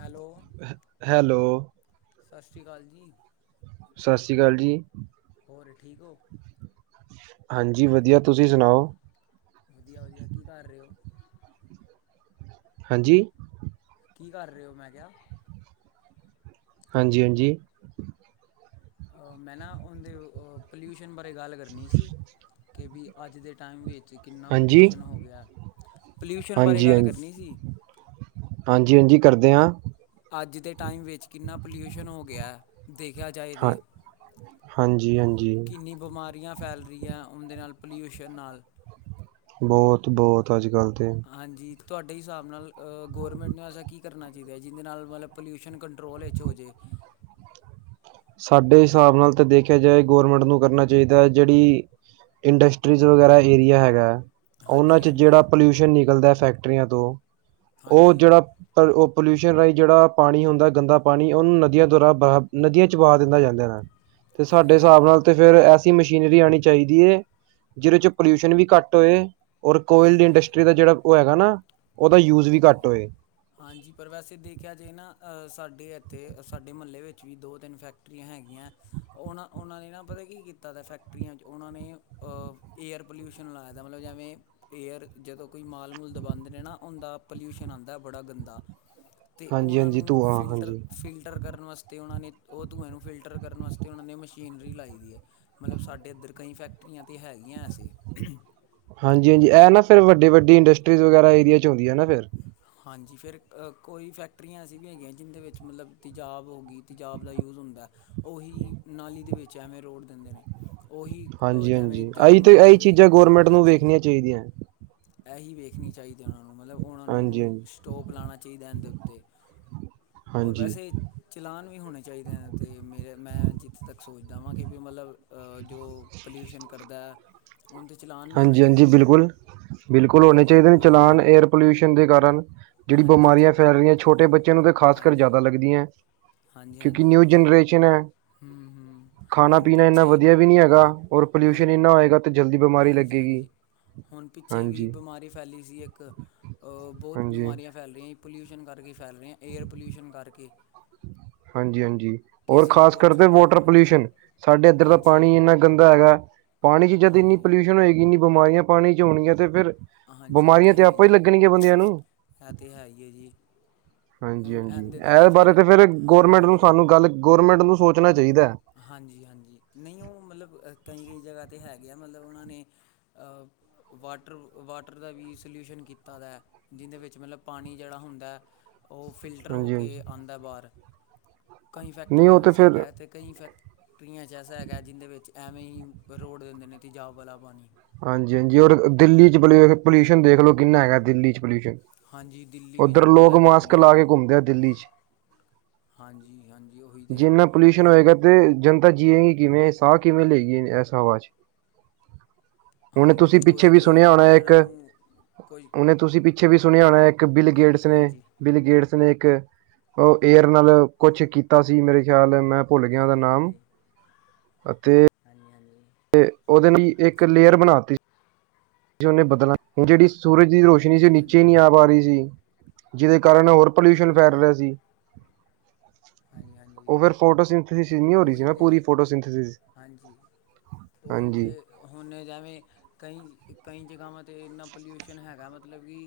Hello hello ਸਸ ਸ੍ਰੀ ਕਾਲ ਜੀ। ਸਸ ਸ੍ਰੀ ਕਾਲ ਜੀ। ਹੋਰ ਠੀਕ ਹੋ। ਹਾਂਜੀ ਵਧੀਆ ਤੁਸੀ ਸੁਣਾਓ। ਵਧੀਆ-ਵਧੀਆ ਕੀ ਕਰ ਰਹੇ ਹੋ। ਹਾਂਜੀ ਕੀ ਕਰ ਰਹੇ ਹੋ ਮੈਂ ਕਿਹਾ। ਹਾਂਜੀ-ਹਾਂਜੀ ਮੈਂ ਨਾ ਉਹਦੇ ਪੋਲਿਊਸ਼ਨ ਬਾਰੇ ਗੱਲ ਕਰਨੀ ਸੀ ਕਿ ਵੀ ਅੱਜ ਦੇ ਟਾਈਮ ਵਿੱਚ ਕਿੰਨਾ ਹਾਂਜੀ ਪੋਲਿਊਸ਼ਨ ਹੋ ਗਿਆ, ਪੋਲਿਊਸ਼ਨ ਬਾਰੇ ਗੱਲ ਕਰਨੀ ਸੀ। ਹਾਂਜੀ-ਹਾਂਜੀ ਕਰਦੇ ਹਾਂ। ਅੱਜ ਦੇ ਟਾਈਮ ਵਿੱਚ ਕਿੰਨਾ ਪੋਲਿਊਸ਼ਨ ਹੋ ਗਿਆ। ਦੇਖਿਆ ਜਾਏ ਹਾਂ ਤੇ ਹਾਂਜੀ ਹਾਂਜੀ ਕਿੰਨੀ ਬਿਮਾਰੀਆਂ ਫੈਲ ਰਹੀਆਂ ਉਹਦੇ ਨਾਲ ਪੋਲਿਊਸ਼ਨ ਨਾਲ। ਬੌਤ-ਬੌਤ ਅੱਜ ਕੱਲ ਤੇ। ਹਾਂਜੀ ਤੁਹਾਡੇ ਹਿਸਾਬ ਨਾਲ ਗੌਰਮੈਂਟ ਨੂੰ ਐਸਾ ਕੀ ਕਰਨਾ ਚਾਹੀਦਾ ਜਿਹਦੇ ਨਾਲ ਮਤਲਬ ਪੋਲਿਊਸ਼ਨ ਕੰਟਰੋਲ ਇਚ ਹੋ ਜੇ। ਸਾਡੇ ਹਿਸਾਬ ਨਾਲ ਤਾਂ ਦੇਖਿਆ ਜਾਏ ਗੌਰਮੈਂਟ ਨੂੰ ਕਰਨਾ ਚਾਹੀਦਾ ਹੈ ਜਿਹੜੀ ਇੰਡਸਟਰੀਜ਼ ਵਗੈਰਾ ਏਰੀਆ ਹੈਗਾ। ਉਹਨਾ ਹਾਂਜੀ ਚ ਹਾਂਜੀ ਜਿਹੜਾ ਪੋਲਿਊਸ਼ਨ ਨਿਕਲਦਾ ਫੈਕਟਰੀਆਂ ਤੋਂ ਉਹ ਹਾਂਜੀ ਜਿਹੜਾ ਪਰ ਉਹ ਪੋਲਿਊਸ਼ਨ ਰਾਹੀ ਜਿਹੜਾ ਪਾਣੀ ਹੁੰਦਾ ਗੰਦਾ ਪਾਣੀ ਉਹਨੂੰ ਨਦੀਆ ਦੁਆਰਾ ਨਦੀਆ ਚ ਵਹਾ ਦਿਤਾ ਜਾ ਤੇ ਹਾਂਜੀ ਸਾਡੇ ਸਾਬ ਹਾਂਜੀ ਨਾਲ ਤੇ ਫੇਰ ਐਸੀ ਮਸ਼ੀਨਰੀ ਆਣੀ ਚਾਹੀਦੀ ਏ ਜਿਹਦੇ ਚ ਪੋਲਿਊਸ਼ਨ ਵੀ ਘਟ ਹੋਏ। ਔਰ ਕੋਇਲਡ ਇੰਡਸਟਰੀ ਦਾ ਜਿਹੜਾ ਉਹ ਹੈਗਾ ਨਾ ਉਹਦਾ ਯੂਜ ਵੀ ਹਾਂਜੀ-ਹਾਂਜੀ ਘੱਟ ਹੋਏ ਹਾਂਜੀ, ਪਰ ਵੈਸੇ ਦੇਖਿਆ ਜਾਏ ਨਾ ਸਾਡੇ ਇੱਥੇ ਸਾਡੇ ਮਹੱਲੇ ਵਿੱਚ ਵੀ ਦੋ ਤਿੰਨ ਫੈਕਟਰੀਆਂ ਹੈਗੀਆਂ। ਉਹਨਾਂ ਉਹਨਾਂ ਨੇ ਨਾ ਪਤਾ ਕੀ ਕੀਤਾ ਤਾਂ ਫੈਕਟਰੀਆਂ 'ਚ ਉਹਨਾਂ ਨੇ ਏਅਰ ਪੋਲਿਊਸ਼ਨ ਲਾਏ ਦਾ ਮਤਲਬ ਜਿਵੇਂ ਏਅਰ ਜਦੋਂ ਕੋਈ ਮਾਲ ਮੂਲ ਦਵਾਂਦੇ ਨੇ ਨਾ। ਹੁੰਦਾ ਪਲੂਸ਼ਸ਼ਨ ਆਂਦਾ ਬੜਾ ਗੰਦਾ ਅਤੇ ਹਾਂਜੀ ਉਹਨਾਂ ਹਾਂਜੀ ਨੂੰ ਧੂੰਆਂ ਫਿਲਟਰ, ਹਾਂਜੀ ਫਿਲਟਰ ਕਰਨ ਵਾਸ ਤੇ ਉਹਨਾਂ ਨੇ ਉਹ ਧੂੰਏ ਨੂੰ ਫਿਲਟਰ ਕਰਨ ਵਾਸਤੇ ਉਹਨਾਂ ਨੇ ਮਸ਼ੀਨਰੀ ਲਾਈ ਦੀ ਹੈ ਮਤਲਬ ਸਾਡੇ ਇੱਧਰ ਕਈ ਫੈਕ ਰੀਆਂ ਤੇ ਹੈਗੀਆਂ ਸੀ। ਹਾਂਜੀ-ਹਾਂਜੀ ਇਹ ਨਾ ਫਿਰ ਵੱਡੀ-ਵੱਡੀ ਇੰਡਸਟਰੀਜ਼ ਵਗੈਰਾ ਏਰੀਆ ਚ ਹੁੰਦੀਆ ਫਿਰ ਹਾਂਜੀ ਫਿਰ ਕੋਈ ਫੈਕਟਰੀਆਂ ਐਸੀ ਵੀ ਹੈਗੀਆਂ ਜਿਦੇ ਵਿੱਚ ਮਤਲਬ ਤਜਾਬ ਹੋ ਗਈ। ਤੇਜਾਬ ਦਾ ਯੂਜ ਹੁੰਦਾ ਉਹੀ ਨਾਲੀ ਦੇ ਵਿੱਚ ਐਵੇਂ ਰੋਡ ਦਿੰਦੇ ਨੇ। ਉਹੀ ਹਾਂਜੀ ਜਿਵੇਂ ਹਾਂਜੀ ਆਹੀ ਤੇ ਜਾਨਵਰ ਹੋ ਇਹੀ ਗਏ ਗਏ ਚੀਜ਼ਾਂ ਗੌਰਮੈਂਟ ਨੂੰ ਹਾਂਜੀ। ਵੇਖਣੀਆਂ ਚਾਹੀਦੀਆਂ। ਇਹੀ ਵੇਖਣੀ ਚਾਹੀਦੀ ਉਹਨਾਂ ਨੂੰ ਮਤਲਬ ਉਹਨਾਂ ਹਾਂਜੀ ਨੂੰ ਹਾਂਜੀ ਸਟੋਪ ਲਾਉਣਾ ਚਾਹੀਦਾ ਇਹਦੇ ਉੱਤੇ। ਹੋਰ ਹਾਂਜੀ ਵੈਸੇ ਚਲਾਨ ਵੀ ਹੋਣੇ ਚਾਹੀਦੇ ਨੇ ਤੇ ਮੇਰੇ ਮੈਂ ਜਿੱਥੇ ਤੱਕ ਸੋਚਦਾ ਵਾ ਕਿ ਵੀ ਮਤਲਬ ਜੋ ਪੋਲਿਊਸ਼ਨ ਕਰਦਾ ਹੁਣ ਤੇ ਚਲਾਨ ਵੀ ਹੋਣੇ ਹਾਂਜੀ ਹਾਂਜੀ ਚਾਹੀਦੇ ਨੇ ਬਿਲਕੁਲ ਬਿਲਕੁਲ ਹੋਣੇ ਹਾਂਜੀ ਚਾਹੀਦੇ ਨੇ ਉਹੀ ਤੇ ਚਲਾਨ ਏਅਰ ਪੋਲਿਊਸ਼ਨ ਦੇ ਕਾਰਨ ਜਿਹੜੀ ਹਾਂਜੀ ਜੇ ਬਿਮਾਰੀਆਂ ਫੈਲ ਰਹੀਆਂ ਛੋਟੇ ਬੱਚਿਆਂ ਨੂੰ ਤਾਂ ਖਾਸ ਕਰ ਹਾਂਜੀ ਜ਼ਿਆਦਾ ਲੱਗਦੀਆਂ। ਹਾਂਜੀ ਕਿਉਂਕਿ ਹਾਂਜੀ ਨਿਊ ਜਨਰੇਸ਼ਨ। ਹੂੰ ਹੂੰ ਖਾਣਾ ਹੁਣ ਪੀਣਾ ਇੰਨਾ ਪਿੱਛੇ ਵਧੀਆ ਵੀ ਨਹੀਂ ਹੈਗਾ ਹਾਂ ਔਰ ਹੁਣ ਪੋਲਿਊਸ਼ਨ ਇੰਨਾ ਹੋਏਗਾ ਤੇ ਜਲਦੀ ਬਿਮਾਰੀ ਲ ਹਾਂਜੀ ਹਾਂਜੀ, ਹੁਣ ਪਿੱਛੇ ਵੀ ਬਿਮਾਰੀ ਫੈਲੀ ਸੀ ਇੱਕ ਬਹੁਤ ਹਾਂਜੀ ਬਿਮਾਰੀਆਂ ਫੈਲ ਰਹੀਆਂ ਪੋਲਿਊਸ਼ਨ ਕਰਕੇ ਫੈਲ ਰਿਹਾ ਏਅਰ ਪੋਲਿਊਸ਼ਨ ਕਰਕੇ ਹਾਂਜੀ-ਹਾਂਜੀ ਔਰ ਕਿਸੇ ਨੂੰ ਖ਼ਾਸ ਕੁਛ ਕਰਕੇ ਹੋ ਗਿਆ ਵਾਟਰ ਹਾਂਜੀ ਪੋਲਿਊਸ਼ਨ ਸਾਡੇ ਇੱਧਰ ਦਾ ਹਾਂਜੀ ਪਾਣੀ ਇੰਨਾ ਗੰਦਾ ਹੈਗਾ ਪਾਣੀ 'ਚ ਜਦ ਇੰਨੀ ਹਾਂਜੀ ਪੋਲਿਊਸ਼ਨ ਹੋਏਗੀ ਇੰਨੀ ਬਿਮਾਰੀਆਂ ਪਾਣੀ 'ਚ ਹੋਣਗੀਆਂ ਤੇ ਫਿਰ ਹਾਂਜੀ ਇਹ ਤਾਂ ਬਿਮਾਰੀਆਂ ਤੇ ਹੈ ਆਪਾਂ ਹੀ ਹੈ ਲੱਗਣਗੀਆਂ ਇਹ ਬੰਦਿਆਂ ਨੂੰ ਹੈ ਤੇ ਹੈਈ ਆ ਜੀ। ਹਾਂਜੀ-ਹਾਂਜੀ ਇਹਦੇ ਬਾਰੇ ਤੇ ਫਿਰ ਗੌਰਮੈਂਟ ਨੂੰ ਹਾਂਜੀ ਸਾਨੂੰ ਗੱਲ ਗੌਰਮੈਂਟ ਨੂੰ ਸੋਚਣਾ ਚਾਹੀਦਾ। ਹਾਂਜੀ-ਹਾਂਜੀ ਨਹੀਂ ਉਹ ਮਤਲਬ ਕਈ-ਕਈ ਜਗ੍ਹਾ ਹੈਗੇ ਆ ਮਤਲਬ ਉਹਨਾਂ ਨੇ ਵਾਟਰ-ਵਾਟਰ ਦਾ ਵੀ ਸੋਲਿਊਸ਼ਨ ਕੀਤਾ ਦਾ। ਜਿਹਦੇ ਵਿੱਚ ਮਤਲਬ ਪਾਣੀ ਜਿਹੜਾ ਹੁੰਦਾ। ਉਹ ਫਿਲਟਰ ਹੋ ਹਾਂਜੀ ਹਾਂਜੀ ਕੇ ਆਂਦਾ ਬਾਹਰ ਕਈ ਨਹੀਂ ਉਹ ਫੈਕਟਰੀਆਂ ਤੇ ਵਿੱਚ ਫਿਰ ਹੈਗਾ ਤੇ ਕਈ ਫੈਕਟਰੀਆਂ 'ਚ ਐਸਾ ਹੈਗਾ ਜਿਹਦੇ ਵਿੱਚ ਐਵੇਂ ਹੀ ਰੋੜ ਦਿੰਦੇ ਨੇ ਤੇਜਾਬ ਵਾਲਾ ਪਾਣੀ ਹਾਂਜੀ-ਹਾਂਜੀ ਔਰ ਦਿੱਲੀ 'ਚ ਪ ਪੋਲਿਊਸ਼ਨ ਦੇਖ ਲਓ ਕਿੰਨਾ ਹੈਗਾ ਦਿੱਲੀ 'ਚ ਪੋਲਿਊਸ਼ਨ ਹਾਂਜੀ ਦਿੱਲੀ ਵਿੱਚ ਉੱਧਰ ਬਹੁਤ ਲੋਕ ਹੈਗਾ ਮਾਸਕ ਲਾ ਕੇ ਪੋਲਿਊਸ਼ਨ ਘੁੰਮਦੇ ਆ ਦਿੱਲੀ 'ਚ ਹਾਂਜੀ-ਹਾਂਜੀ ਉਹੀ ਤੇ ਜਿੰਨਾ ਪੋਲਿਊਸ਼ਨ ਹੁਣ ਹੋਏਗਾ ਤੇ ਜਨਤਾ ਜੀਏਗੀ ਕਿਵੇਂ ਸਾਹ ਕਿਵੇਂ ਲਈਏ ਇਸ ਹਵਾ 'ਚ ਹੁਣ ਤੁਸੀਂ ਹਾਂਜੀ ਪਿੱਛੇ ਉਹੀ ਵੀ ਤੇ ਸੁਣਿਆ ਹੁਣ ਹੋਣਾ ਇੱਕ ਇਹਨਾਂ ਨੂੰ ਕੋਈ ਹੁਣੇ ਤੁਸੀਂ ਪਿੱਛੇ ਵੀ ਸੁਣਿਆ ਹੋਣਾ ਕੋਈ ਇੱਕ ਬਿਲ ਗੇਟਸ ਨੇ ਹਾਂਜੀ ਬਿਲ ਗੇਟਸ ਨੇ ਇੱਕ ਉਹ ਏਅਰ ਨਾਲ ਕੁਛ ਕੀਤਾ ਸੀ ਮੇਰੇ ਖਿਆਲ ਮੈਂ ਭੁੱਲ ਗਿਆ ਉਹਦਾ ਨਾਮ ਹਾਂਜੀ-ਹਾਂਜੀ, ਹਾਂਜੀ-ਹਾਂਜੀ। ਤੇ ਉਹਦੇ ਲਈ ਇੱਕ ਲੇਅਰ ਬਣਾਤੀ। ਉਹਨੇ ਬਦਲ ਹੁਣ ਜਿਹੜੀ ਸੂਰਜ ਦੀ ਰੋਸ਼ਨੀ ਸੀ ਉਹ ਹਾਂਜੀ ਹਾਂਜੀ ਨੀਚੇ ਹਾਂਜੀ ਨਹੀਂ ਆ ਪਾ ਰਹੀ ਸੀ ਜਿਹਦੇ ਕਾਰਨ ਹੋਰ ਪੋਲਿਊਸ਼ਨ ਫੈਲ ਹਾਂਜੀ ਰਿਹਾ ਸੀ। ਹਾਂਜੀ-ਹਾਂਜੀ, ਫੋਟੋ [unintelligible] ਹੋ ਰਹੀ ਸੀ ਨਾ ਪੂਰੀ ਫੋਟੋ ਹਾਂਜੀ [unintelligible] ਉਹੀ ਹਾਂਜੀ। ਤੇ ਹੁਣ ਜਿਵੇਂ ਕਈ-ਕਈ ਜਗ੍ਹਾਵਾਂ 'ਤੇ ਇੰਨਾ ਪੋਲਿਊਸ਼ਨ ਹੈਗਾ ਮਤਲਬ ਕਿ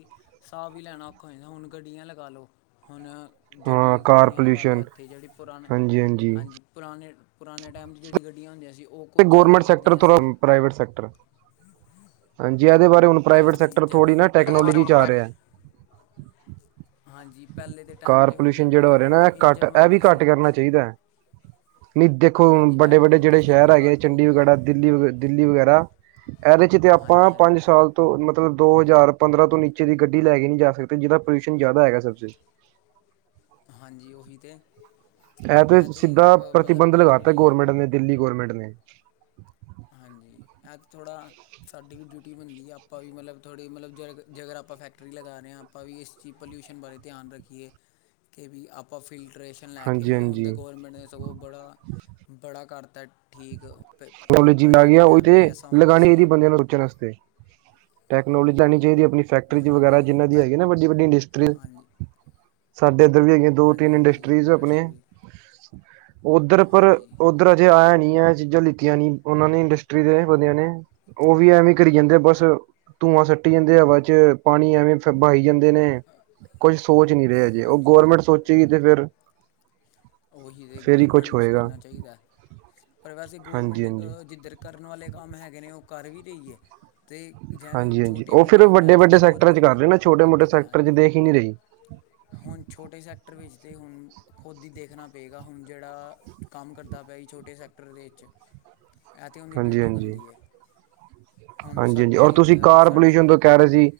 ਸਾਹ ਵੀ ਲੈਣਾ ਔਖਾ ਹੋ ਜਾਣਾ ਹੁਣ ਗੱਡੀਆਂ ਲਗਾ ਲਓ ਹੁਣ ਹਾਂ ਜਿਹੜੀ ਕਾਰ ਗੱਡੀਆਂ ਲਗਾ ਲਓ ਪੋਲਿਊਸ਼ਨ ਇੱਥੇ ਜਿਹੜੀ ਪੁਰਾਣੇ ਹਾਂਜੀ। ਪੁਰਾਣੇ-ਪੁਰਾਣੇ ਟਾਈਮ ਚ ਜਿਹੜੀ ਗੱਡੀਆਂ ਹੁੰਦੀਆਂ ਸੀ ਉਹ ਤੇ ਕੁਝ ਜ਼ਿਆਦਾ ਗੌਰਮੈਂਟ ਹੀ ਸੈਕਟਰ ਕਰਦੀਆਂ ਥੋੜਾ ਸੀ। ਪ੍ਰਾਈਵੇਟ ਸੈਕਟਰ, ਹਾਂਜੀ ਇਹਦੇ ਬਾਰੇ ਹੁਣ ਪ੍ਰਾਈਵੇਟ ਹਾਂਜੀ ਸੈਕਟਰ ਜਿਵੇਂ ਥੋੜ੍ਹੀ ਨਾ ਹੁਣ ਪਹਿਲੇ ਟੈਕਨੋਲੋਜੀ ਚ ਆ ਦੇ ਰਿਹਾ। ਹਾਂਜੀ ਪਹਿਲੇ ਦੇ ਟਾਈਮ ਕਾਰ 'ਤੇ ਹੁਣ ਪੋਲਿਊਸ਼ਨ ਜਿਹੜਾ ਜਿਵੇਂ ਹੋ ਰਿਹਾ ਨਾ ਇਹ ਘੱਟ ਇੰਜਨ ਇਹ ਵੀ ਬਣਦੇ ਘੱਟ ਸੀ ਕਰਨਾ ਚਾਹੀਦਾ। ਨਹੀਂ ਦੇਖੋ ਹਾਂਜੀ ਹੁਣ ਇਹ ਵੱਡੇ-ਵੱਡੇ ਹੁਣ ਤੇ ਜਿਹੜੇ ਫਿਰ ਸ਼ਹਿਰ ਵੀ ਹੈਗੇ ਘੱਟ ਹੋ ਚੰਡੀਗੜ੍ਹ ਗਿਆ ਵਗੈਰਾ, ਦਿੱਲੀ, ਦਿੱਲੀ ਵਗੈਰਾ ਇਹਦੇ ਚ ਤੇ ਆਪਾਂ ਹਾਂਜੀ ਪੰਜ ਹਾਂਜੀ ਸਾਲ ਤੋਂ ਮਤਲਬ ਦੋ ਹਜ਼ਾਰ ਪੰਦਰਾਂ ਤੋਂ ਨੀਚੇ ਦੀ ਗੱਡੀ ਲੈ ਕੇ ਨੀ ਜਾ ਸਕਦੇ ਜਿਹਦਾ ਪੋਲਿਊਸ਼ਨ ਜ਼ਿਆਦਾ ਹੈਗਾ [unintelligible] ਹਾਂਜੀ ਉਹੀ ਤੇ। ਇਹ ਹੁਣ ਤੇ ਸਿੱਧਾ ਅ, ਮਤਲਬ ਪ੍ਰਤੀਬੰਧ ਕਿ ਲਗਾਤਾ ਥੋੜ੍ਹੀ ਗੌਰਮੈਂਟ ਨੇ ਦਿੱਲੀ ਗੋੌਰਮੈਂਟ ਨੇ। ਹਾਂਜੀ ਐ ਚ ਥੋੜ੍ਹਾ ਸਾਡੀ ਵੀ ਡਿਊਟੀ ਬਣਦੀ ਆ ਆਪਾਂ ਵੀ ਮਤਲਬ ਥੋੜ੍ਹੀ ਮਤਲਬ ਜ਼ੇ ਜੇਕਰ ਅਗਰ ਆਪਾਂ ਫੈਕਟਰੀ ਲਗਾ ਰਹੇ ਹਾਂ। ਆਪਾਂ ਵੀ ਇਸ ਚੀਜ਼ ਪੋਲਿਊਸ਼ਨ ਬਾਰੇ ਧਿਆਨ ਰੱਖੀਏ ਕਿ ਵੀ ਆਪਾਂ ਫਿਲਟਰਰੇਸ਼ਨ ਲੈ ਕੇ ਹਾਂਜੀ ਆਈਏ ਹੁਣ ਤੇ ਹਾਂਜੀ ਗੌਰਮੈਂਟ ਨੇ ਸਗੋਂ ਬੜਾ-ਬੜਾ ਕਰਤਾ ਠੀਕ ਪ- [unintelligible] ਅ, ਪਹਿਲੇ ਦੇ ਓਹੀ ਟਾਈਮ ਤੇ ਐਸਾ ਹੁੰਦਾ ਲਗਾਣੀ ਸੀ ਚਾਹੀਦੀ ਬੰਦਿਆਂ ਨੂੰ ਰੋਕਣ ਵਾਸਤੇ। ਟੈਕਨੋਲੋਜੀ ਲੈਣੀ ਚਾਹੀਦੀ ਹੈ ਆਪਣੀ ਫੈਕਟਰੀ ਵਗੈਰਾ ਹਾਂਜੀ ਜਿਹਨਾਂ ਹੁਣ ਦੀ ਪੈ ਹੈਗੀ ਨਾ ਵੱਡੀ-ਵੱਡੀ ਇੰਡਸਟਰੀ ਹਾਂਜੀ ਸਾਡੇ ਇੱਧਰ ਵੀ ਹੈਗੀਆਂ ਹਾਂਜੀ ਦੋ-ਤਿੰਨ ਹਾਂਜੀ ਇੰਡਸਟਰੀਜ਼ ਆਪਣੇ ਇੰਡਸਟਰੀ ਉੱਧਰ ਪਰ ਹਾਂਜੀ ਉੱਧਰ ਅਜੇ ਆਇਆ ਨੀ। ਚੀਜ਼ਾਂ ਲਿੱਤੀਆਂ ਨੀ ਉਹਨਾਂ ਨੇ ਇੰਡਸਟਰੀ ਦੇ ਬੰਦਿਆਂ ਨੇ। ਉਹ ਵੀ ਐਵੇਂ ਕਰੀ ਜਾਂਦੇ ਬਸ ਧੂੰਆਂ ਸੱਟੀ ਜਾਂਦੇ ਹਵਾ ਚ ਪਾਣੀ ਐਵੇਂ ਫਿਰ ਬਈ ਜਾਂਦੇ ਨੇ ਕੋਈ ਸੋਚ ਨੀ ਰਿਹਾ ਜੇ ਉਹ ਹਾਂਜੀ ਗੌਰਮੈਂਟ ਸੋਚੇਗੀ ਤੇ ਫਿਰ‌ ਉਹੀ ਅਤੇ ਗੌਰਮੈਂਟ ਨੂੰ ਹੋਏਗਾ ਸੋਚਣਾ ਚਾਹੀਦਾ ਪਰ ਵੈਸੇ ਹਾਂਜੀ ਗੌਰਮੈਂਟ ਹਾਂਜੀ ਜਿੱਧਰ ਕਰਨ ਵਾਲੇ ਕੰਮ ਹੈਗੇ ਨੇ ਉਹ ਕਰ ਵੀ ਰਹੀ ਏ। ਤੇ ਜਿਵੇਂ ਹੁਣ ਹਾਂਜੀ ਹਾਂਜੀ ਉਹ ਛੋਟੇ-ਮੋਟੇ ਫਿਰ ਹੁੰਣ ਆ ਵੱਡੇ ਥੋੜ੍ਹੀ ਵੱਡੇ ਸੈਕਟਰਾਂ ਚ ਗੌਰਮੈਂਟ ਕਰ ਰਹੇ ਨਾ ਆਪਣੇ ਛੋਟੇ ਮੋਟੇ ਰੱਖੇਗੀ ਸੈਕਟਰ ਚ ਹਾਂਜੀ। ਦੇਖ ਹੀ ਨਹੀਂ ਰਹੀ ਹੁਣ ਛੋਟੇ ਸੈਕਟਰ ਵਿੱਚ ਹੁਣ ਖੁਦ ਦੀ ਦੇਖ ਦੇਖਣਾ ਪਏਗਾ ਹੁਣ ਜਿਹੜਾ ਕੰਮ ਕਰਦਾ ਪਿਆ ਜੀ ਛੋਟੇ ਸੈਕਟਰ ਦੇ ਵਿੱਚ। ਇਹ ਤੇ ਉਹਦੀ ਡਿਊਟੀ ਬਣਦੀ ਹੈ। ਹੁਣ ਹਾਂਜੀ-ਹਾਂਜੀ, ਸਾਡੇ ਔਰ ਤੁਸੀਂ ਅ ਕਾਰ ਸਾਡੀ ਪੋਲਿਊਸ਼ਨ ਤੋਂ ਕਹਿ ਰਹੇ ਸੀ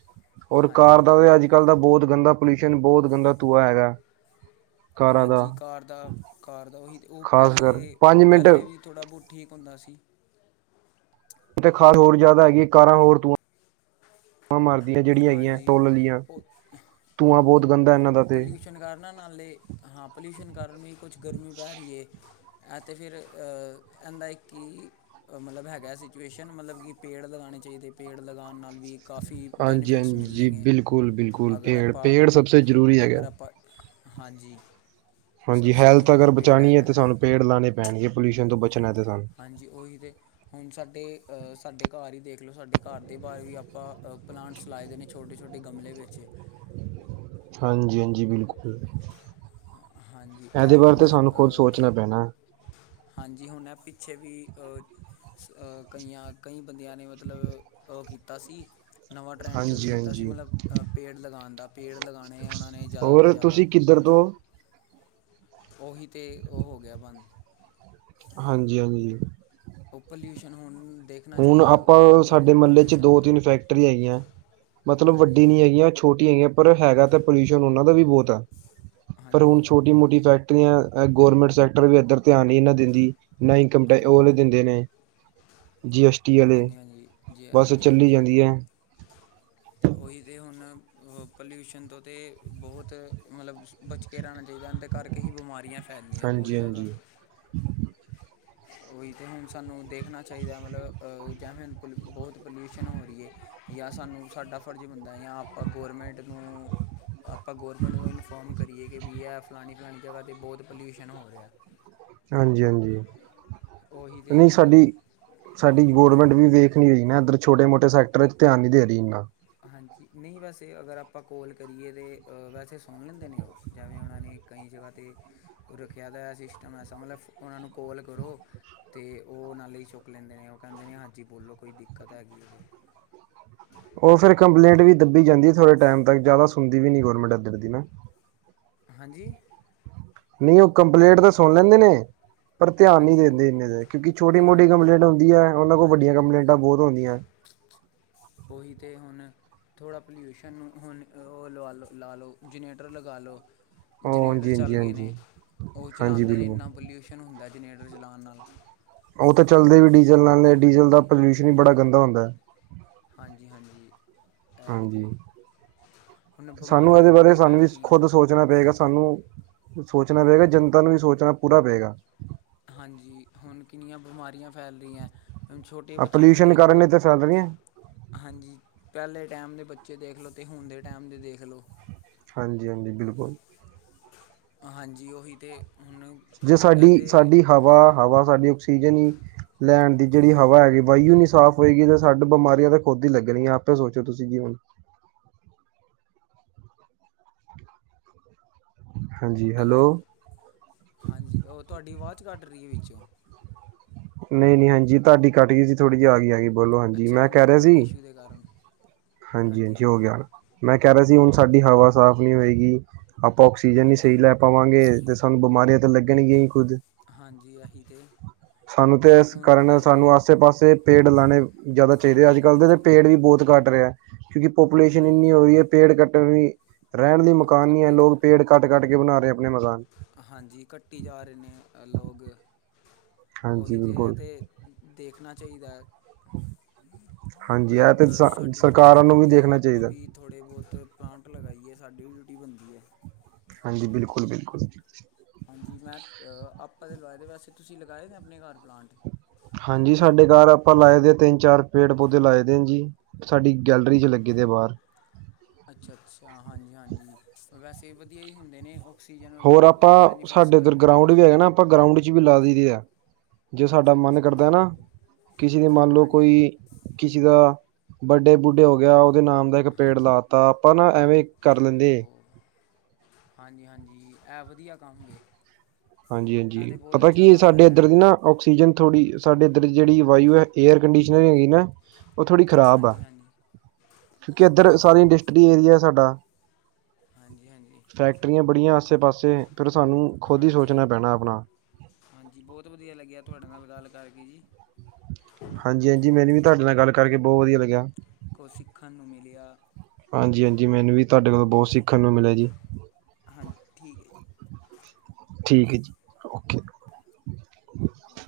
ਔਰ ਕਾਰ ਹਾਂਜੀ ਦਾ ਅੱਜ ਕੱਲ ਦਾ ਬਹੁਤ ਗੰਦਾ ਪੋਲਿਊਸ਼ਨ ਬਹੁਤ ਗੰਦਾ ਧੂਆ ਹੈਗਾ। ਕਾਰਾਂ ਦਾ ਹਾਂਜੀ, ਕਾਰ ਦਾ- ਕਾਰ ਦਾ ਉਹੀ ਉਹ ਖਾਸ ਕਰ ਪੰਜ ਮਿੰਟ ਪਹਿਲੇ-ਪਹਿਲੇ ਵੀ ਥੋੜ੍ਹਾ ਬਹੁਤ ਠੀਕ ਹੁੰਦਾ ਸੀ। ਤੇ ਕਾਰ ਹੋਰ ਜ਼ਿਆਦਾ ਹੈਗੀ ਕਾਰਾਂ ਹੋਰ ਦੂਆ ਮਾਂ ਜਿਹੜੀਆਂ ਹੈਗੀਆਂ, ਹਾਂਜੀ ਟੋਰਲੀਆਂ ਉਹ ਧੂੰਆਂ ਬਹੁਤ ਗੰਦਾ ਇਹਨਾਂ ਦਾ ਤੇ ਤਨਖਾਰ ਨਾਲੇ ਹਾਂ ਪੋਲਿਊਸ਼ਨ ਕਾਰਨ ਵੀ ਕੁਛ ਗਰਮੀ ਪੈ ਰਹੀ ਹੈ। ਐਤੇ ਫਿਰ ਐਦਾ ਇੱਕ ਮਤਲਬ ਹੈਗਾ ਸਿਚੁਏਸ਼ਨ ਮਤਲਬ ਕਿ ਪੇੜ ਲਗਾਣੇ ਚਾਹੀਦੇ ਪੇੜ ਲਗਾਣ ਨਾਲ ਵੀ ਕਾਫੀ ਹਾਂਜੀ ਬੈਨੀਫਿਟਸ ਹਾਂਜੀ ਮਿਲਣਗੇ ਬਿਲਕੁਲ ਬਿਲਕੁਲ ਅਗਰ ਪੇੜ ਪੇੜ ਸਭ ਤੋਂ ਜ਼ਰੂਰੀ ਆਪਾਂ- ਅਗਰ ਹੈਗਾ ਆਪ ਪਰ ਹਾਂਜੀ। ਸਭ ਹਾਂਜੀ, ਸੇ ਹੈਲਥ ਅਗਰ ਜ਼ਰੂਰੀ ਪੇੜ ਬਚਾਉਣੀ ਹੈ ਹੈਗਾ ਤੇ ਸਾਨੂੰ ਪੇੜ ਲਾਉਣੇ ਪੈਣਗੇ ਪੋਊਸ਼ਨ ਤੋਂ ਬਚਣਾ ਹੈ ਸਾਨੂੰ। ਹਾਂਜੀ, ਉਹ ਹੀ ਤੇ। ਹੁਣ ਸਾਡੇ ਅ ਸਾਡੇ ਘਰ ਹੀ ਦੇਖ ਲਓ ਸਾਡੇ ਘਰ ਦੇ ਬਾਹਰ ਵੀ ਆਪਾਂ ਪਲਾਂਟਸ ਲਾਏ ਦੇ ਨੇ। ਛੋਟੇ-ਛੋਟੇ ਗਮਲੇ ਵਿੱਚ। ੱ [unintelligible] ਹਾਂਜੀ-ਹਾਂਜੀ, ਬਿਲਕੁਲ। ਹਾਂਜੀ ਇਹ ਇਹਦੇ ਬਾਰੇ ਹੁਣ ਤਾਂ ਸਾਨੂੰ ਖੁਦ ਸੋਚਣਾ ਪੈਣਾ। ਹਾਂਜੀ, ਹੁਣ ਹੈ ਪਿੱਛੇ ਵੀ ਕਈਆਂ-ਕਈ ਬੰਦਿਆਂ ਨੇ ਮਤਲਬ ਉਹ ਕੀਤਾ ਸੀ। ਨਵਾਂ ਟਰੈਂਡ ਸ਼ੁਰੂ ਹਾਂਜੀ ਕੀਤਾ ਸੀ, ਹਾਂਜੀ ਮਤਲਬ ਪੇੜ ਲਗਾਨ ਦਾ ਪੇੜ ਲਗਾਣੇ ਉਹਨਾਂ ਨੇ ਜ਼ਿਆਦਾ ਤੋਂ ਹੋਰ ਜ਼ਿਆਦਾ। ਤੁਸੀਂ ਕਿੱਧਰ ਤੋਂ? ਉਹੀ ਤਾਂ ਉਹ ਹੋ ਗਿਆ ਬੰਦ। ਹਾਂਜੀ-ਹਾਂਜੀ। ਉਹ ਪੋਲਿਊਸ਼ਨ ਹੋਣ ਹੁਣ ਆਪਾਂ ਸਾਡੇ ਮਹੱਲੇ ਚ ਦਾ ਦੋ-ਤਿੰਨ ਫੈਕਟਰੀ ਹੈਗੀਆਂ। ਮਤਲਬ ਹਾਂਜੀ ਵੱਡੀ ਨਹੀਂ ਹੈਗੀਆ ਛੋਟੀ ਹੈਗੀਆਂ। ਪਰ ਹੈਗਾ ਤਾਂ ਪੋਲਿਊਸ਼ਨ ਉਹਨਾਂ ਦਾ ਵੀ ਬਹੁਤ ਹੈ। ਪਰ ਹੁਣ ਹਾਂਜੀ ਛੋਟੀ ਮੋਟੀ ਫੈਕਟ ਗੋਰਮੈਂਟ ਸੈਕਟਰ ਵੀ ਇਧਰ ਧਿਆਨ ਹੀ ਨਾ ਦਿੰਦੀ। ਨਾ ਇਨਕਮ ਟੈ ਉਹ ਹਾਂਜੀ ਦਿੰਦੇ ਨੇ। ਜੀ ਐਸ ਟੀ ਵਾਲੇ ਹਾਂਜੀ ਹਾਂਜੀ ਜੀ ਬਸ ਹਾਂਜੀ ਚੱਲੀ ਹਾਂਜੀ ਜਾਂਦੀ ਹੈ। ਉਹੀ ਤਾਂ ਹੁਣ ਪੋਲਿਊਸ਼ਨ ਤੋਂ ਤਾਂ ਬਹੁਤ ਮਤਲਬ ਬਚ ਕੇ ਰਹਿਣਾ ਚਾਹੀਦਾ ਇਹਦੇ ਕਰਕੇ ਹੀ ਬਿਮਾਰੀਆਂ ਫੈਲਦਿਆਂ ਬਹੁਤ ਹਾਂਜੀ ਜ਼ਿਆਦਾ। ਹਾਂਜੀ ਉਹੀ ਤੇ ਹੁਣ ਸਾਨੂੰ ਦੇਖਣਾ ਚਾਹੀਦਾ ਮਤਲਬ ਜਾ ਪੁਲ ਬਹੁਤ ਪੋਲਿਊਸ਼ਨ ਹੋ ਰਹੀ ਹੈ ਜਾਂ ਸਾਨੂੰ ਸਾਡਾ ਫਰਜ਼ ਬਣਦਾ ਜਾਂ ਆਪਾਂ ਗੌਰਮੈਂਟ ਨੂੰ ਆਪਾਂ ਗੌਰਮੈਂਟ ਨੂੰ ਇਨਫੋਰਮ ਕਰੀਏ ਕਿ ਵੀ ਇਹ ਫਲਾਣੀ-ਫਲਾਣੀ ਜਗ੍ਹਾ 'ਤੇ ਬਹੁਤ ਪੋਲਿਊਸ਼ਨ ਹੋ ਰਿਹਾ। ਹਾਂਜੀ-ਹਾਂਜੀ, ਉਹੀ ਤੇ ਨਹੀਂ ਹੁਣ ਸਾਡੀ-ਸਾਡੀ ਹਾਂਜੀ ਗਰਮੈਂਟ ਵੀ ਵੇਖ ਪੁਲਿਸ ਨਾ ਇੱਧਰ ਛੋਟੇ- ਮੋਟ ਸਕਟਰ ਚ ਧਿਆ ਨੀ ਦੇ ਰਹੀ ਇਨਾ। ਹਾਂਜੀ, ਨਹੀਂ ਵੈਸੇ ਅਗਰ ਆਪਾਂ ਕੋਲ ਕਰੀਏ ਤਾਂ ਵੈਸੇ ਸੁਣ ਲੈਂਦੇ ਨੇ ਉਹ ਜਿਵੇਂ ਉਹਨਾਂ ਨੇ ਕਈ ਜਗਾ ਤੇ ਰੱਖਿਆ ਤਾਂ ਸਿਸਟਮ ਐਸਾ ਮਤਲਬ ਉਹਨਾਂ ਨੂੰ ਕਾਲ ਕਰੋ। ਤੇ ਉਹ ਨਾਲੇ ਹੀ ਚੁੱਕ ਲੈਂਦੇ ਨੇ ਉਹ ਕਹਿੰਦੇ ਨੇ ਹਾਂਜੀ, ਬੋਲੋ ਕੋਈ ਦਿੱਕਤ ਹੈਗੀ ਏ ਤੇ। ਉਹ ਫਿਰ ਕੰਪਲੇਂਟ ਵੀ ਦੱਬੀ ਜਾਂਦੀ। ਥੋੜੇ ਟਾਈਮ ਤੱਕ, ਜ਼ਿਆਦਾ ਸੁਣਦੀ ਵੀ ਨੀ ਗੌਰਰਮੈਂਟ ਇਧਰ ਦੀ ਨਾ। ਹਾਂਜੀ ਨਹੀਂ ਉਹ ਕੰਪਲੇਂਟ ਤਾਂ ਸੁਣ ਲੈਂਦੇ ਨੇ। ਪਰ ਧਿਆਨ ਨਹੀਂ ਹਾਂਜੀ ਦਿੰਦੇ ਹਾਂਜੀ ਇਨੇ ਦੇ, ਕਿਉਂਕਿ ਛੋਟੀ- ਮੋਟੀ ਧਿਆਨ ਕੰਪਲੇਂਟ ਹੁੰਦੀ ਐ। ਉਹਨਾਂ ਕੋਲ ਵੱਡੀਆਂ ਹਾਂਜੀ ਕੰਪਲੇਂਟਾਂ ਬਹੁਤ ਹੁੰਦੀਆਂ। ਉਹੀ ਤੇ ਹੁਣ। ਥੋੜ੍ਹਾ ਪੋਲਿਊਸ਼ਨ ਹੁਣ ਉਹ ਲਵਾ -ਲ -ਲਾ ਲਉ ਜਨਰੇਟਰ ਲਗਾ ਲਉ। ਜਨਰੇਟਰ ਹਾਂਜੀ ਹਾਂਜੀ ਚੱਲ ਗਏ ਹਾਂਜੀ ਨੇ, ਉਹ ਹਾਂਜੀ ਚਲਾਦੇ ਨੇ ਬਿਲਕੁਲ ਇੰਨਾ ਪੋਲਿਊਸ਼ਨ ਹੁੰਦਾ ਜਨਰੇਟਰ ਚਲਾਣ ਨਾਲ। ਉਹ ਤਾਂ ਚੱਲਦੇ ਹੁਣ ਵੀ ਡੀਜ਼ਲ ਨਾਲ ਡੀਜ਼ਲ ਹਾਂਜੀ। ਦਾ ਪੋਲਿਊਸ਼ਨ ਹੀ ਬੜਾ ਡੀਜ਼ਲ ਗੰਦਾ ਦਾ ਹੁੰਦਾ ਹੈ ਹਾਂਜੀ ਹਾਂਜੀ। ਇਹ ਵੀ ਹਾਂਜੀ। ਤੇ ਹੁਣ ਸਾਨੂੰ ਬਿਮਾਰੀਆਂ ਇਹਦੇ ਵੀ ਬਾਰੇ ਕਿੰਨੀ ਸਾਨੂੰ ਵੀ ਫੈਲ ਰਹੀਆਂ ਖੁਦ ਸੋਚ ਸੋਚਣਾ ਪਏਗਾ ਸਾਨੂੰ। ਸੋਚਣਾ ਪਏਗਾ ਜਨਤਾ ਨੂੰ ਵੀ ਸੋਚਣਾ ਪੂਰਾ ਪਏਗਾ। ਹਾਂਜੀ। ਹੁਣ ਕਿੰਨੀਆਂ ਬਿਮਾਰੀਆਂ ਫੈਲ ਰਹੀਆਂ। ਛੋਟੇ ਆ ਬੱਚਿਆਂ ਨੂੰ ਪੋਲਿਊਸ਼ਨ ਦੇਖ ਕਾਰਨ ਲਓ। ਇਹ ਤਾਂ ਫੈਲ ਰਹੀਆਂ ਹਾਂਜੀ। ਪਹਿਲੇ ਟਾਈਮ ਦੇ ਬੱਚੇ ਦੇਖ ਲਓ ਅਤੇ ਹੁਣ ਦੇ ਟਾਈਮ ਦੇ ਦੇਖ ਲਓ। ਹਾਂਜੀ ਹਾਂਜੀ। ਬਿਲਕੁਲ ਹਾਂਜੀ। ਉਹੀ ਤੇ ਹੁਣ ਜੇ ਇਹ ਤਾਂ ਸਾਡੀ-ਸਾਡੀ ਹਵਾ-ਹਵਾ ਸਾਡੀ ਆਕਸੀਜਨ ਹੀ ਲੈਣ ਦੀ ਜਿਹੜੀ ਹਵਾ ਹੈਗੀ। ਬਾਈ ਓ ਸਾਫ਼ ਨੀ ਹੋਏਗੀ, ਤੇ ਸਾਨੂੰ ਬਿਮਾਰੀਆਂ ਤਾਂ ਖੁਦ ਹੀ ਲੱਗਣਗੀਆਂ, ਆਪੇ ਸੋਚੋ ਤੁਸੀਂ ਕੀ ਬਣੂ। ਹੈਲੋ। ਹਾਂਜੀ, ਉਹ ਤੁਹਾਡੀ ਵਾਜ ਕੱਟ ਰਹੀ ਹੈ ਵਿੱਚੋਂ। ਨਹੀਂ- ਨਹੀਂ ਹਾਂਜੀ। ਤੁਹਾਡੀ ਕੱਟ ਗਈ ਸੀ। ਥੋੜ੍ਹੀ ਜੀ, ਆ ਗਈ, ਆ ਗਈ, ਬੋਲੋ। ਹਾਂਜੀ ਅੱਛਾ ਮੈਂ ਉਹ ਕਹਿ ਰਿਹਾ ਸੀ। ਨੈਟਵਰਕ ਇਸ਼ੂ ਦੇ ਕਾਰਨ ਹਾਂਜੀ, ਹਾਂਜੀ। ਹੋ ਗਿਆ ਮੈਂ ਕਹਿ ਰਿਹਾ ਸੀ ਹੁਣ ਸਾਡੀ ਹਵਾ ਸਾਫ਼ ਨਹੀਂ ਹੋਏਗੀ ਆਪਾਂ ਆਕਸੀਜਨ ਨੀ ਹਾਂਜੀ ਸਹੀ ਲੈ ਪਾਵਾਂਗੇ ਤੇ, ਸਾਨੂੰ ਬਿਮਾਰੀਆਂ ਤਾਂ ਲੱਗਣਗੀਆਂ ਹੀ ਖੁੱਦ। ਹਾਂਜੀ। ਆਹੀ ਤੇ ਸਾਨੂੰ ਤਾਂ ਇਸ ਕਾਰਨ, ਸਾਨੂੰ ਆਸੇ-ਪਾਸੇ ਪੇੜ ਲਾਣੇ ਜ਼ਿਆਦਾ ਪੇੜ ਚਾਹੀਦੇ, ਅੱਜ ਲਗਾਉਣੇ ਕੱਲ੍ਹ ਦੇ ਚਾਹੀਦੇ ਪੇੜ ਵੀ ਬਹੁਤ ਹਾਂਜੀ ਕੱਟ ਰਿਹਾ। ਕਿਉਂਕਿ ਪਾਪੂਲੇਸ਼ਨ ਇੰਨੀ ਹਾਂਜੀ ਹੋ ਰਹੀ ਹੈ। ਪੇੜ ਕੱਟਣ ਦੀ ਰਹਿਣ ਲਈ ਮਕਾਨ ਨੀ ਹੈ ਕੱਟੀ ਜਾ ਲੋਕ ਪੇੜ ਕੱਟ- ਕੱਟ ਕੇ ਬਣਾ ਰਹੇ ਆਪਣੇ ਮਕਾਨ। ਹਾਂਜੀ ਕੱਟੀ ਜਾ ਰਹੇ ਨੇ ਲੋਕ, ਹਾਂਜੀ ਉਹੀ ਤੇ ਆ ਬਿਲਕੁਲ ਤੇ- ਦੇਖਣਾ ਚਾਹੀਦਾ ਐ। ਹਾਂਜੀ ਇਹ ਮਤਲਬ, ਤੇ ਅਹ ਸਾਡੀ ਵੀ ਡਿਊਟੀ ਸਰਕਾਰਾਂ ਨੂੰ ਵੀ ਬਣਦੀ ਐ। ਦੇਖਣਾ ਆਪਾਂ ਚਾਹੀਦਾ ਵੀ ਥੋੜ੍ਹੇ ਬਹੁਤ ਪਲਾਂਟ ਲਗਾਾਈਏ, ਸਾਡੀ ਵੀ ਡਿਊਟੀ ਬਣਦੀ ਹੈ। ਹਾਂਜੀ ਬਿਲਕੁਲ ਬਿਲਕੁਲ। ਹਾਂਜੀ ਮੈਂ ਆਪਾਂ ਤਾਂ ਲਵਾਏ ਪੈ। ਵੈਸੇ ਤੁਸੀਂ ਲਗਾਏ ਨੇ ਆਪਣੇ ਘਰ ਪਲਾਂਟ? ਹਾਂਜੀ ਸਾਡੇ ਘਰ ਆਪਾਂ ਲਾਏ ਦੇ ਆ ਤਿੰਨ-ਚਾਰ ਪੇੜ ਪੌਦੇ ਲਾਏ ਦੇ ਆ ਜੀ। ਸਾਡੀ ਗੈਲਰੀ 'ਚ ਲੱਗੇ ਦੇ ਬਾਹਰ। ਅੱਛਾ- ਅੱਛਾ ਹਾਂਜੀ-ਹਾਂਜੀ ਵੈਸੇ ਵਧੀਆ ਹੀ ਹੁੰਦੇ ਨੇ ਉਹ ਹੋਰ ਆਪਾਂ ਸਾਡੇ ਇੱਧਰ ਗਰਾਊਂਡ ਵੀ ਹੈਗਾ ਨਾ। ਆਪਾਂ ਗਰਾਊਂਡ ਚ ਵੀ ਲਾ ਦਿੰਦੇ ਐ। ਜੇ ਸਾਡਾ ਅੱਛਾ ਮਨ ਅੱਛਾ ਕਰਦਾ ਨਾ। ਹਾਂਜੀ ਕਿਸੇ ਦੀ ਮੰਨ ਲਓ ਹਾਂਜੀ ਕੋਈ ਕਿਸੇ ਦਾ ਬਰਥਡੇ ਬੂਡੇ ਹੋ ਗਿਆ ਉਹਦੇ ਨਾਮ ਇੱਕ ਪੇੜ ਹਾਂਜੀ ਲਾ ਤਾ ਆਪਾਂ ਨਾ ਐਵੇਂ ਕਰ ਲੈਂਦੇ। ਓਹੋ ਹਾਂਜੀ ਹਾਂਜੀ, ਇਹ ਵਧੀਆ ਕੰਮ ਜੇ। ਹਾਂਜੀ ਹਾਂਜੀ ਇਹ ਤਾਂ ਬਹੁਤ ਪਤਾ ਅੱਛਾ ਕੀ ਕੰਮ ਸਾਡੇ ਹੈਗਾ ਇੱਧਰ ਦੀ ਨਾ ਔਕਸੀਜਨ ਥੋੜ੍ਹੀ ਸਾਡੇ ਇੱਧਰ ਜਿਹੜੀ ਵਾਯੂ ਹੈ, ਏਅਰ ਕੰਡੀਸ਼ਨਰ ਹੈਗੀ ਨਾ। ਉਹ ਥੋੜ੍ਹੀ ਖ਼ਰਾਬ ਆ। ਹਾਂਜੀ ਹਾਂਜੀ ਕਿਉਂਕਿ ਇੱਧਰ ਹਾਂਜੀ ਸਾਰੀ ਇੰਡਸਟਰੀ ਏਰੀਆ ਸਾਡਾ। ਹਾਂਜੀ, ਹਾਂਜੀ। ਫੈਕਟਰੀਆਂ ਬੜੀਆਂ ਆਸੇ -ਪਾਸੇ ਫਿਰ ਸਾਨੂੰ ਖੁਦ ਹੀ ਸੋਚਣਾ ਹਾਂਜੀ ਪੈਣਾ ਆਪਣਾ। ਹਾਂਜੀ। ਬਹੁਤ ਵਧੀਆ ਲੱਗਿਆ ਤੁਹਾਡੇ ਨਾਲ ਗੱਲ ਕਰਕੇ ਜੀ। ਹਾਂਜੀ, ਹਾਂਜੀ। ਮੈਨੂੰ ਵੀ ਤੁਹਾਡੇ ਨਾਲ ਗੱਲ ਕਰਕੇ ਬਹੁਤ ਵਧੀਆ ਲੱਗਿਆ। ਕੁਛ ਸਿੱਖਣ ਨੂੰ ਮਿਲਿਆ। ਹਾਂਜੀ ਹਾਂਜੀ ਮੈਨੂੰ ਵੀ ਤੁਹਾਡੇ ਕੋਲੋਂ ਬਹੁਤ ਸਿੱਖਣ ਨੂੰ ਮਿਲਿਆ ਜੀ। ਹਾਂਜੀ ਠੀਕ ਹੈ ਜੀ। ਠੀਕ ਹੈ ਜੀ ਓਕੇ।